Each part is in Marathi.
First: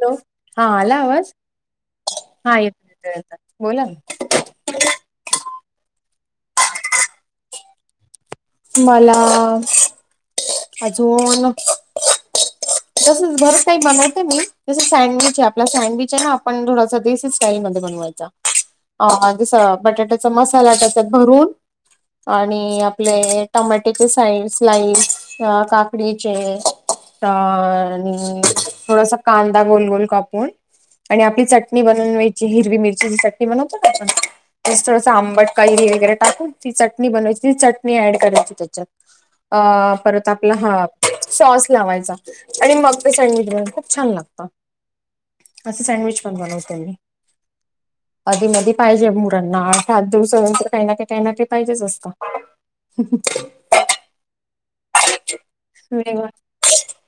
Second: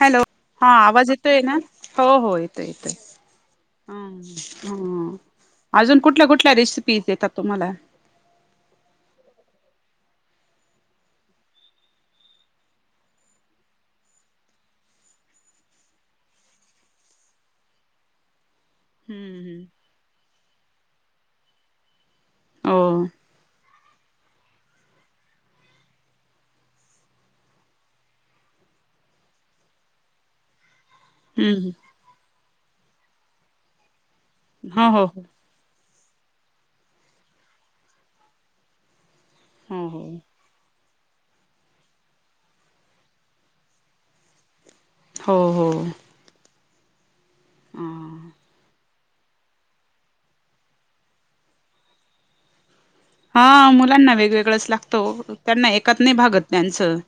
हॅलो, हा आवाज येतोय ना? हो, हो हा येतोय येतो येतोय. येतो येतो बोला ना. ह ह अजून कुठल्या कुठल्या रेसिपी येत्याता तुम्हाला ‌? मला अजून ‌ [inaudible] तसंच बरंच काई‌ बनवते मी जसं सॅंडविच हाय. आपला सॅंडविच हाय ना आपण थोडासा देसी स्टाईल मध्ये बनवायचा. [inaudible] अ जस, बटाट्याचा मसाला त्याच्यात भरून आणि हो आपले टमाट्याचे साई स्लाईज, अ काकडीचे अ आणि थोडसं कांदा गोल गोल कापून, आणि आपली हम्म चटणी बनवायची. हिरवी मिरचीची चटणी बनवतोना आपण हो हो थोडसं आंबट कैरी वगैरे टाकून‌ ती चटणी बनवायची. ती चटणी‌ ऍड करायची त्याच्यात. अ हो हो परत हा सॉस लावायचा आणि मग ते सँडविच बनत खूप छान लागतं. हो हो असं सँडविच पण बनवते मी. आधी मधी ‌ पाहिजे मुलांना [unintelligible] ‌काई‌ना काईना काई पाहिजेच असतं. हा मुलांना वेगवेगळ्यच लागत. हो. त्यांना एकात नाई वेगळं भागत त्यांचं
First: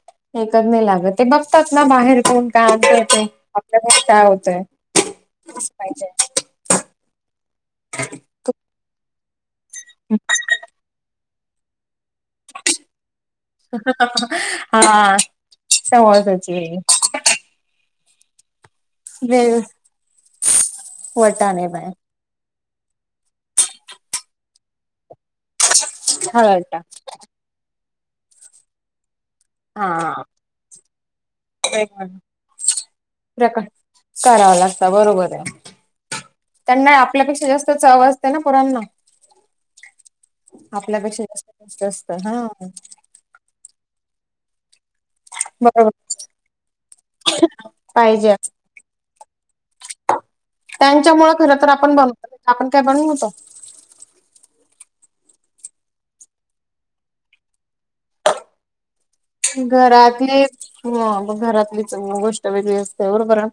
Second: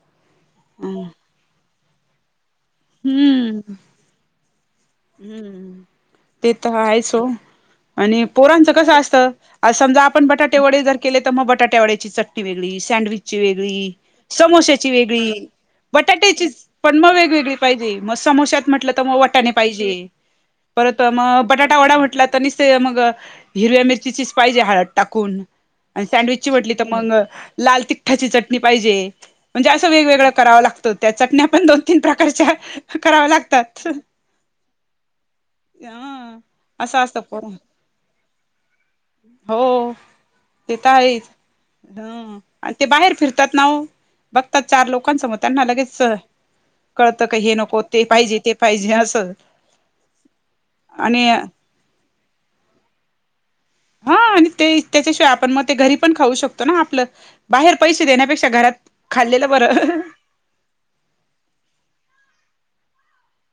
एकच नाही ‌. [unintelligible] हम्म. पाहिजे. ते तर हायच हो आणि पोरांचं कसं आसत, अ समजा आपण बटाटे वडे जर केले तर बटाटा वड्याची चटणी वेगळी. सँडविच ची वेगळी, समोशाची हा वेगळी, समोसाची बटाटाचीच वेगळी पण मग वेगवेगळी पाहिजे. मग समोशात म्हटलं तर वटाने वेगळी पाहिजे. परत मग वटाणे बटाटा बाय वडा म्हटलंत तर निसते मग हिरव्या मिरचीचीच पाहिजे हळद टाकून. अन सँडविची हळद म्हटली टाक तर मग लाल तिखटाची चटणी पाहिजे. म्हणजे हा असं वेगवेगळं करावं लागतं. त्या चटण्या पन दोन-तीन वेगवेगळे प्रकारच्या कराव्या प्रकार लागतात. करावं लागता बरोबर हाय. ह त्यांना असं असतं पोर आपल्यापेक्षा जास्त चाव असते ना पोरांना. हो ते तर आहेच आपल्यापेक्षा जास्त हा. त्यात नाओ बघतात चार लोक [unintelligible] त्यांना बरोबर लगेच कळतं का हे नको, ते पाहिजे, ते पाहिजे असं. आणि त्यांच्यामुळे खरं तर आपण बनवतो. आपण काय बनवत होतो. हा आणि ते त्याच्याशिवाय आपण ते घरी पण खाऊ शकतो ना आपलं बाहेर पैशे देण्यापेक्षा घरात खाल्लेलं बरं घरातली हो घरातलीच गोष्ट वेगळी असते बरोबर अ.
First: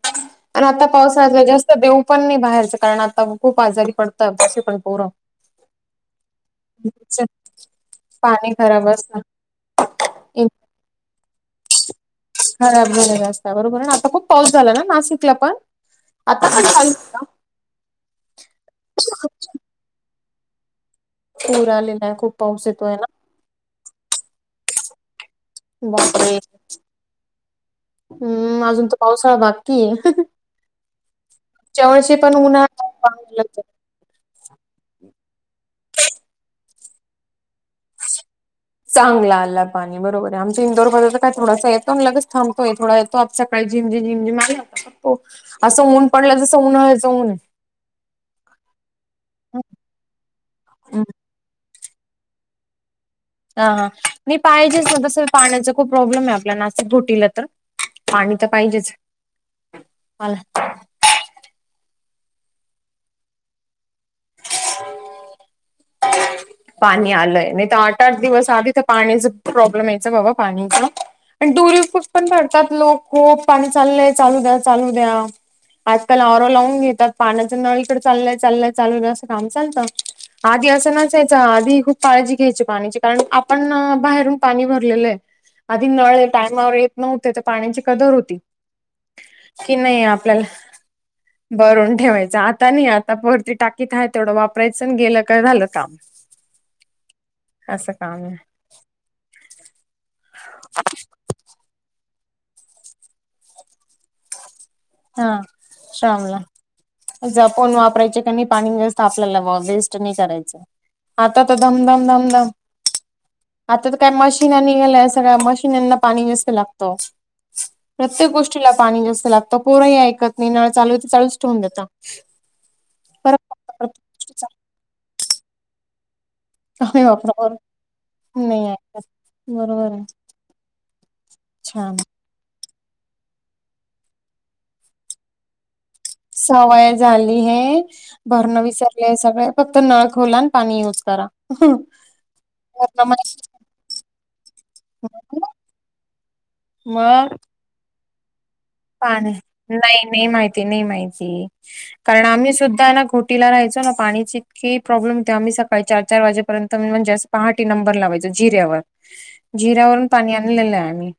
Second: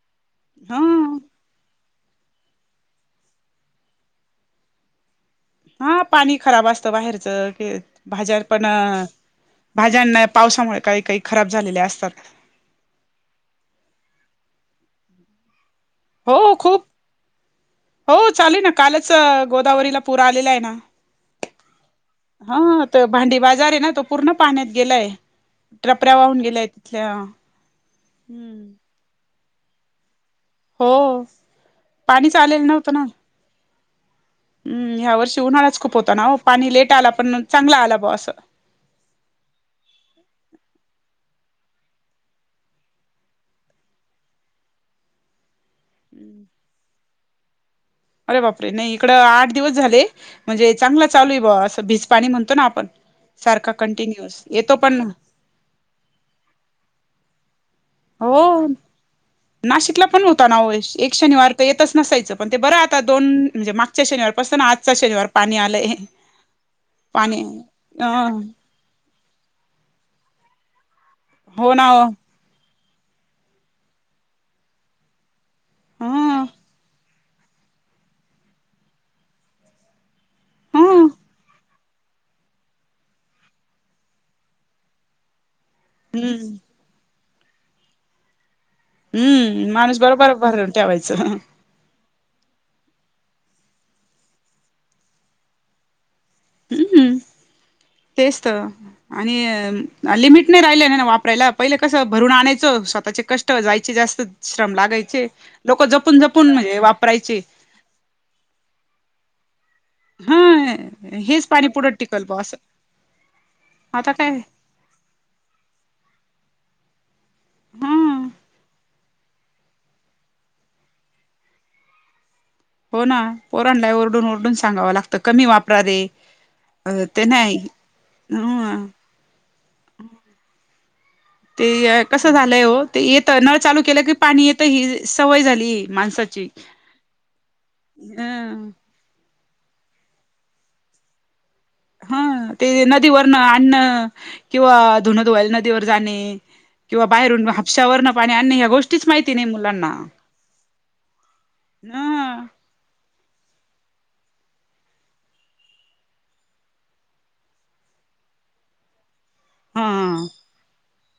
अन हा आता पावसाळ्यात वेगळाच त‌र देऊ पन नई बाहेरचं करणार. खूप आजारी पडता अशे पन पोरं. हा पाणी खराब असतं बाहेरचं ते‌ भाजार पाणी पन खराब असतं भाज्यांना पावसामुळे काई काई खराब झालेल्या असतात. खराब झालेल्या असता बरोबरेना आता खूप पाऊस झाला ना नाशिकला पण हो आता पण खूप चालू का हो चालू एना कालच गोदावरीला पूर आलेला एना पूर आलेला आहे खूप हा पाऊस येतोय त ना भांडी बाजार एना तो पूर्ण पाण्यात गेलाय. टपऱ्या बापरे वाहून गेल्या त्या हम. हम्म अजून तर पावसाळा बाकीए ह ह हो पुढच्या वर्षी पण पाणीच आलेलं उन्हाळा [unintelligible] हम् ह्या वर्षी उन्हाळाच खूप होता ना ओ पाणी लेट आला पण मग चांगला आला बोआ असं. चांगला आला पानि बरोबरे आमच्या इंदोर मध्ये त काय थोडासा येतो अन‌ लगेच थांबतोय थोडा. तो आप सकाळी झिम झिम झिम झिम आला होता तो असा ‌ ऊन पडला ‌ जसा उन्हाळ्याचा ऊन ‌ए आरे बापरे नई इकडं ‌आट दिवस झाले. म्हणजे ‌ हम्म. चांगला चालू ए बो असं भिज पाणी म्हणतो ना आपण ‌ हा हा नि पाहिजे ‌ना तसं पाण्याचं खूप ‌ प्रॉब्लेमे आपल्या नासिक घोटीला तर. पाणी तर हो पाहिजेच नाशिकला पण मला होताना हो एक शनिवार. येतच नसायचं पण ते बरं आता दोन म्हणजे मागच्या शनिवार पासं ना आजचा शनिवार पाणी आलं य. पाणी आलंय नाही तर आठ आठ दिवस आधी तर पाणीच प्रॉब्लेम यायच बाबा पाणीच. आणि हो ना दुरीपूस हो पण भरतात लोक खूप पाणी चाललंय चालू द्या चालू द्या. [unintelligible] आजकाल ह आरो लावून घेतात. पाण्याचं नळ इकडं चाललंय चाललंय चालुक दया असं काम चालतं आधी ह असं नाच. तेच आधी खूप काळजी घ्यायची पाणीची कारण आपण बाहेरून पाणी भरलेलं आहे. आदी नळ हम्म टायमावर येत नव्हते तर पाण्याची कदर होती. हम्म माणूस बरोबर भरून ठेवायचं. बरून ठेवायचं आता नी आता वरती टाकीत आहे तेवढं वापरायचं आणि गेलं काय झालं काम. हम् हम् असं काम आहे तेच तर आणि लिमिट नाही राहिलंय न वापरायला पहिले कसं भरून आणायचं स्वतःचे कष्ट जायचे जास्त श्रम लागायचे. हा लोक जपून जपून म्हणजे वापरायचे. कोण वापरायचे काणी. पाणी जास्त आपल्याला व बेस्ट नाही हा करायचं आता हेच तर पाणी पुढं धमधम टिकल ब धमधम. असं आता तर काय मशीननी निघाल्या स आता मशिनिना पाणी जास्त लागत हा प्रत्येक गोष्टीला पाणी जास्त लाग त पोरही ऐकत नाही नळचालू तर चालूच ठेवून देतता. हो ना पोरांला ओरडून ओरडून सांगावं लागतं कमी वापरा रे. अ का ते वापरा नाही नाही ह बरोबर आहे. [unintelligible] ते छान कसं झालंय हो ते येत नळ चालू केलं कि पाणी येत ही सवय झाली. माणसाची सवय झाली हे करण अ विसर हे सगळे फक्त नळ खोला आणि युज करा. हा ते नदीवरन आणन् किंवा धुन धुवायला नदीवर जाणे. किंवा बाहेरून हापश्यावर न पाणी आणणे ह्या गोष्टी. पाणि नाही नाही माहिती नाही माहिती ह कारण आम्ही सुद्धा ना ख तिला राहायच न पाणीची इतकी प्रॉब्लेम होते आम्ही सकाळी चार चार वाजेपर्यंत म्हणजे जास्. पहाटे नंबर लावायच जिऱ्यावर. ह. [unintelligible] जिरा्यावरून पाणी आणलेलं आहे आम्ही.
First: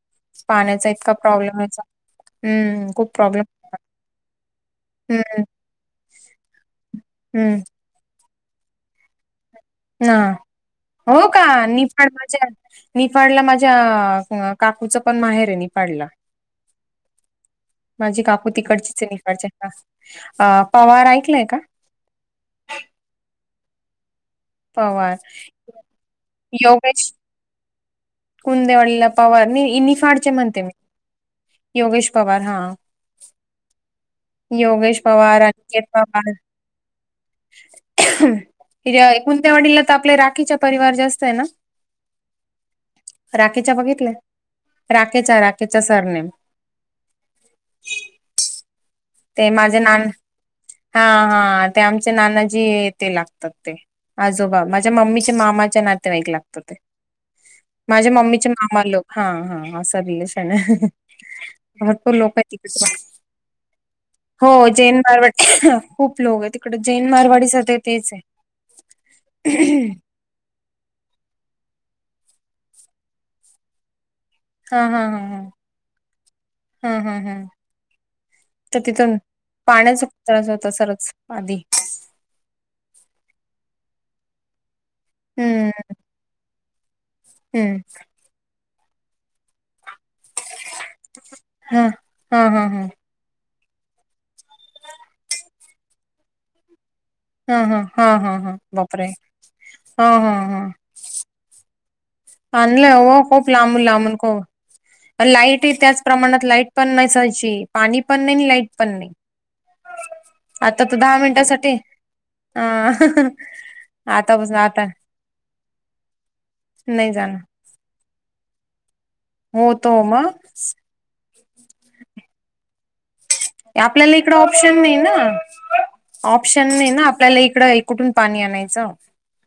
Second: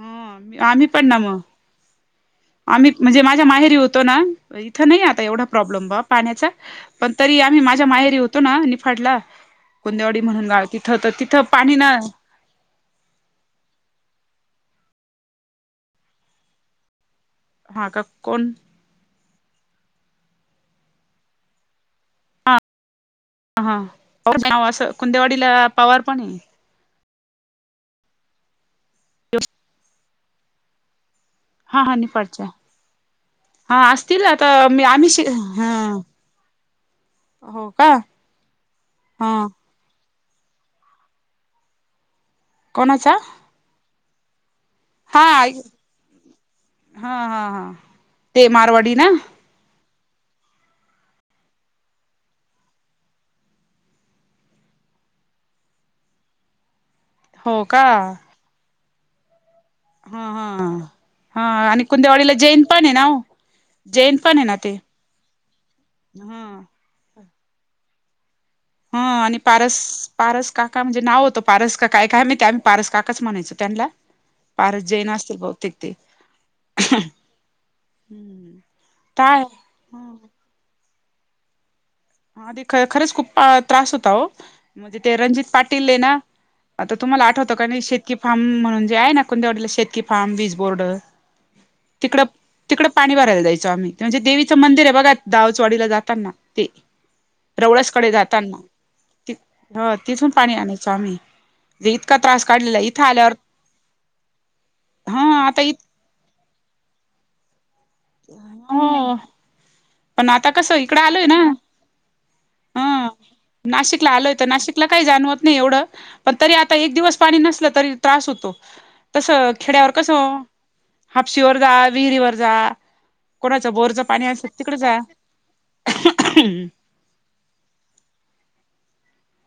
ह आम्ही पाण्याचा पण इतका ना मग. प्रॉब्लेम व्हायचा आम्ही हम्म खूप म्हणजे प्रॉब्लेम माझ्या माहेरी होतो न इथं नाही आता हम्म एवढं. प्रॉब्लेम बा पाण्याचा पण तरी आम्ही हम्म माझ्या माहेरी होतो ना निफाडला हा बुंदेवाडी म्हणून गाव तिथं तर हो तिथं का पाणी ना [unintelligible] निफाडला माझ्या काकूच पण माहेर आहे निफाडला हा का माझी काकू कोण तिकडचीचये निफाडची आ पवार ऐकलय का अ हा असं पवार कुंद्यावाडीला पवार पण हे योगेश कुंदेवालीला पवार नई निफाडचे म्हणते मी हा हा योगेश पवार निफाडच्या हा हा असतील आता मी योगेश आम्ही पवार ह अंकित पवार हो का हा कुंदेवाडीला तर आपल्या राखीच्या परिवार जास्त आहे ना कोणाचा राखेच्या बघितल हा राखेच्या आई राखेच्या सरनेेम हा हा हा ते मारवाडी ना ते माझे नान हा हा ते आमच्या नानाचे ते लागतात ते आजोबा माझ्या मम्मीचे मामाचे नातेवाईक लागत ते हो का माझ्या मम्मीचे मामा लोक हा हा असं बघिले हा सगळ हा हा आणि भरपूर लोक कुंदेवाडीला जैन आहेत पण आहे ना [unintelligible] हो जैन पण आहे हो ना ते जैन मारवाडी खूप लोक हा आहे तिकड जैन मारवाडी सध्या तेच आहे हा आणि पारस पारस काका म्हणजे नाव होत पारस का काय काय माहिती आम्ही पारस काकाच म्हणायचो त्यांनला हा पारस जैन असतील बहुतेक ते हू हू हू हम्म तर तिथून काय पाण्याचा खूप त्रास होत सरच आधी आधी काय खरंच खूप त्रास होता ओ म्हणजे ते रणजित हम्म पाटील हेना आता तुम्हाला आठवतं का हम्म नई शेती फार्म म्हणून जे आहे ना कुंदेवाडीला शेती फार्म बीज बोर्ड हा तिकडं हा हा हा तिकडं पाणी भरायला जायचं आम्ही म्हणजे देवीचं मंदिर आहे बघा दावचवाडीला जाताना ते हू हू हा रवळसकडे हा हा जाताना बापरे हा हा हा स्वामी जे इतका त्रास आणलंय ओ खूप लांबून लांबून खूप हा आणि आता इ लाईटही त्याच प्रमाणात लाईट पण नसायची पाणी पण नाही आणि लाईट पण नाही हो पण आता कसं तर इकड दहा आलोय ना मिनिटासाठी अ हा नाशिकला आलोय तर आतापासून आता नाशिकला काही जाणवत नाही एवढं पण तरी आता एक नाही दिवस जाणार पाणी कसला तरी त्रास होतो तस हो खेड्यावर तो कस मग हापशीवर जा विहिरीवर जा कोणाचं बोरचं आपल्याला पाणी इकड असेल तिकडे ऑप्शन नाही जा ना ऑप्शन नाही ना आपल्याला इकड कुठून पाणी आणायचं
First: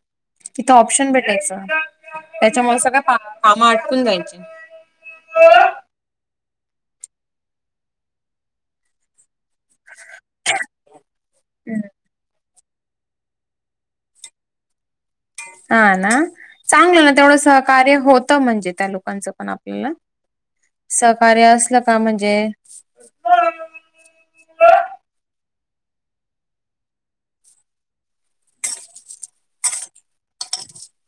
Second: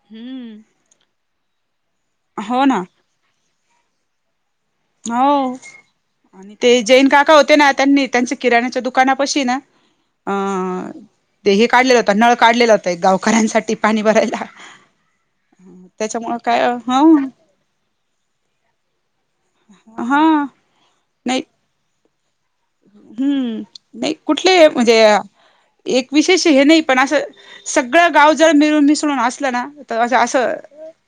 हू तिथं ऑप्शन भेटायच ना त्याच्यामुळे सगळ काम आटकून जायचे हो आणि ते जैन काका होतेना त्यांनी त्यांचे किराण्याच्या दुकाना पाशीना अ ते हे काढलेलं होता नळ काढलेला होता ते गावकऱ्यांसाठी पाणी भरायला हा ना, त्याच्यामुळं काय ह चांगलं ना तेवढं सहकार्य होत त म्हणजे त्या लोकांचं पण आपल्याला, हा नाही सहकार्य असलं का म्हणजे हम्म, नाही कुठले म्हणजे, एक विशेष हे नाही पण असं सगळं गाव जर मिळून मिसळून असलं ना, तर अस असं,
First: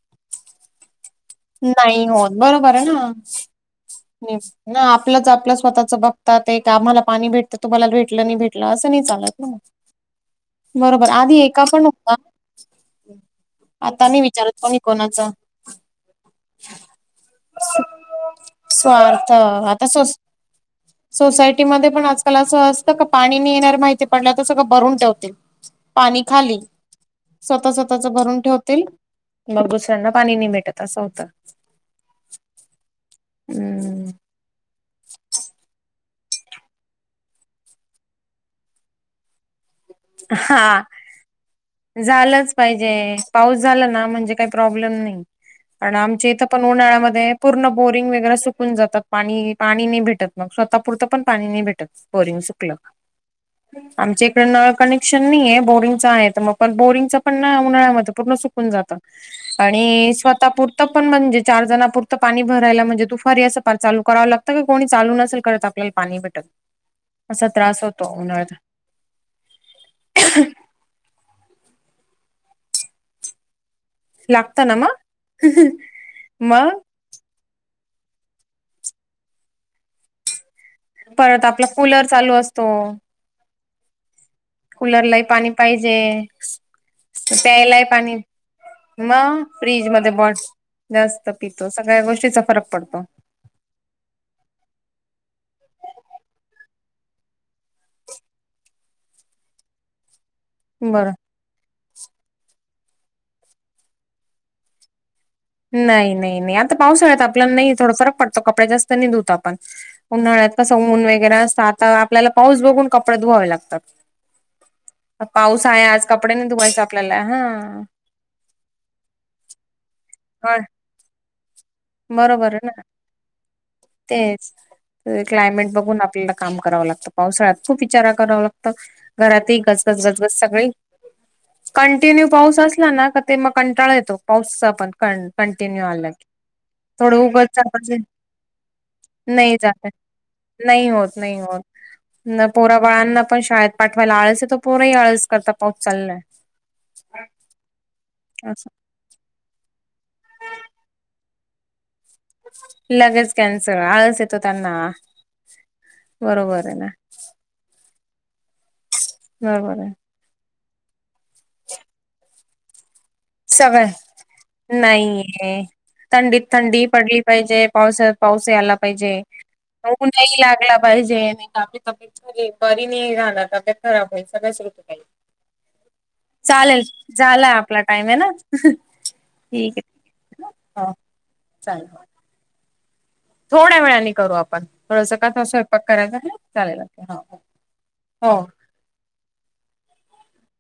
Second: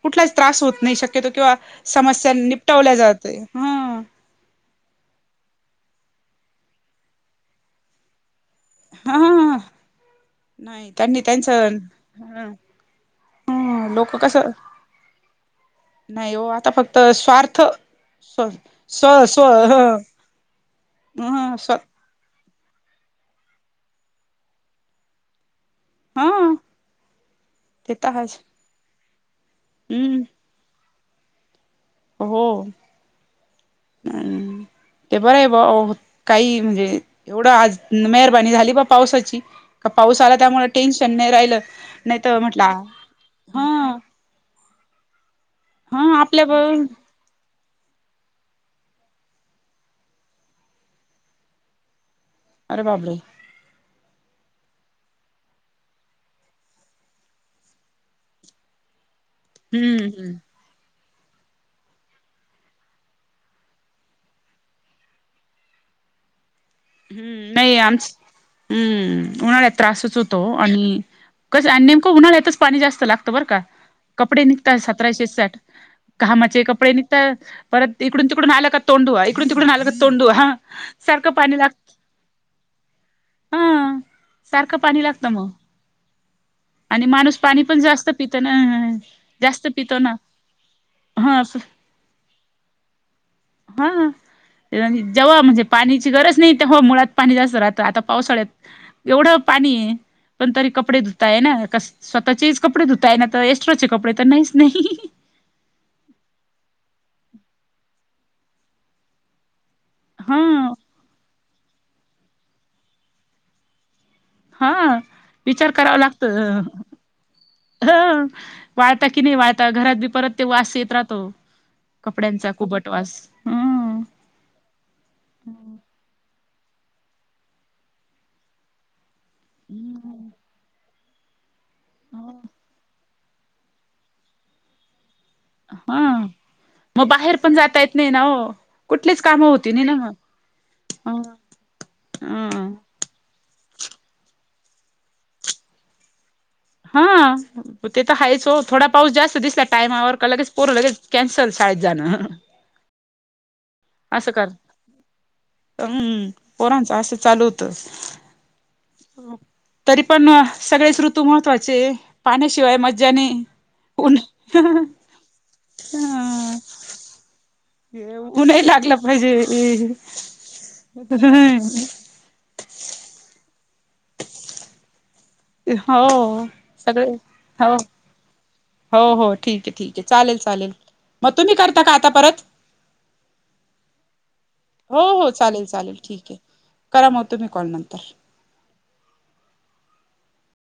कुठलाच त्रास होत नाही शकत तो किंवा नाही समस्या निपटवल्या जाते, हं. तेच, ना आपलंच आपलं स्वतःच बघतात ते, आम्हाला पाणी भेटतं, तुम्हाला भेटलं नाही भेट म्हटलं असं नाही चालत ना, हा नाही बरोबर त्यांनी आधी एका त्यांचं पण ह आता लोक मी कसं विचारत पण नाही कोणाचं नाही हो आता फक्त स्वार्थ, स् स्व स्वार्थ स्व आता हं सो सोसायटीमध्ये त्याला अस असतं का, पाणी नही येणारे माहिती पडलं तर सगळं भरून ठेवते. पाणी हा खाली, स्वतः ते स्वतःच तर हायच भरून ठेवतील, मग दुसऱ्यांना हम्म पाणी नाही भेटत. तसं होतं. हो हम्म हम्म. ते बरं आहे बाबा, काही म्हणजे, एवढं आज मेहरबनी झाली बा पावसाची. का पाऊस आला त्यामुळे हा टेन्शन नाही राहिलं, नाही तर झालंच म्हंटलं हं. काय प्रॉब्लेम नाही, कारण आमच्या इथं आपल्या ब पण उन्हाळ्यामध्ये पूर्ण बोरिंग वगैरे सुकून जातात, पाणी पाणी नाही भेटत मग, स्वतःपुरतं पण पाणी नाही भेटत. बोरिंग सुकलं, अरे बाबरे आमच्या इकडं नळ कनेक्शन नाहीये, बोरिंगच आहे मग पण बोरिंगच पण ना उन्हाळ्यामध्ये पूर्ण सुकून जातं. हम्म आणि हम्म स्वतापूर त पण म्हणजे चार जणापुरतं पाणी भरायला म्हणजे तू फारी असं चालू कराव लागतं, का कोणी चालू नसेल करत आप नाही पाणी भेटत. [inaudible] असा नाही त्रास होतो आमच उन्हाळ्यात. हम्म. उन्हाळ्यात त्रासच होतो आणि, कसं आणि नेमकं उन्हाळ्यातच पाणी जास्त लागत बरं का. कपडे लागतं ना निघतात सतराशे साठ, मग घामाचे मग कपडे निघता परत इकडून तिकडून आलं का तोंड धुवा, इकडून तिकडून आलं का तोंड धुवा, हां. परत आपला कूलर चालू असतो. हा सारखं कुलर लाही लागतं मग पाणी पाहिजे. आणि माणूस पाणी पण प्यायलाही जास्त पाणी, पित ना मग, जास्त फ्रीज पितो मध्ये ना बॉट जास्त हा पितो, सगळ्या गोष्टीचा फरक पडतो. हां. जेव्हा म्हणजे पाण्याची गरज नाही, तेव्हा मुळात पाणी जास्त राहतं, आता पावसाळ्यात एवढं पाणी पण तरी कपडे बरं धुता येना, कसं स्वतःचेच कपडे धुता येना तर एक्स्ट्राचे कपडे तर नाहीच नाही. नाही नाही नाही, आता पावसाळ्यात आपल्याला नाही थोडा फरक पडतो, कपडे् जास्त नाही धुत आपण. हा उन्हाळ्यात कसं ऊन वगैरे असतं, आता आपल्याला पाऊस बघून कपडे धुवावे लागतात. हा पाऊस विचार आहे करावा आज, कपडे नाही लागत धुवायच आपल्याला, हां. ह वाळता की नाही वाळता, घरात बी परत ते ह वास येत राहतो, कपड्यांचा बरोबर आहे ना कुबट वास, हं तेच. क्लायमेट बघून आपल्याला काम करावं लागतं, पावसाळ्यात खूप विचार करावं लागतं ‌. घरातही गजबज गजगज सगळी, कंटिन्यू पाऊस असला ना का ते मग कंटाळा येतो, पाऊसचा पण क कंटिन्यू आला तर हा मग बाहेर पण जाता येत नाही ना ओ कुठलीच कामं होती नाही ना नाही होत नाही होत [inaudible] पोरा बाळांना पण शाळेत पाठवायला आळस येतो पोरही आळस करता पाऊस चाललाय हा म ते तर हायच ओ असं थोडा पाऊस जास्त दिसला टायमावर का लगेच पोरं लगेच कॅन्सल शाळेत जाणं लगेच कॅन्सल आळस असं येतो कर त्यांना बरोबर आहे अस चालु तस बरोबर आहे तरी पण सगळेच ऋतू महत्वाचे पाण्याशिवाय मज्जा नाही. उन सगळं नाहीे थंडीत हं थंडी पडली पाहिजे पावसाळ्यात पाऊस ही ऊनही आला लागलं पाहिजे ऊनही लागला पाहिजे आणि नाही तर आपली तब्येत बरी नाही राहणार तब्येत खराब होईल सगळ्याच ऋतू पाहिजे हो चालेल सगळे झालाय हो आपला टाईम हे ना हो हो ठीक ठीक चालेल आहे चालेल हो मग तुम्ही करता चालेल का आता परत थोड्या वेळानी करू आपण हो थोडंस का हो तर चालेल स्वयंपाक चालेल करायचा ठीक आहे चालेल करा मग तुम्ही कॉल नंतर हो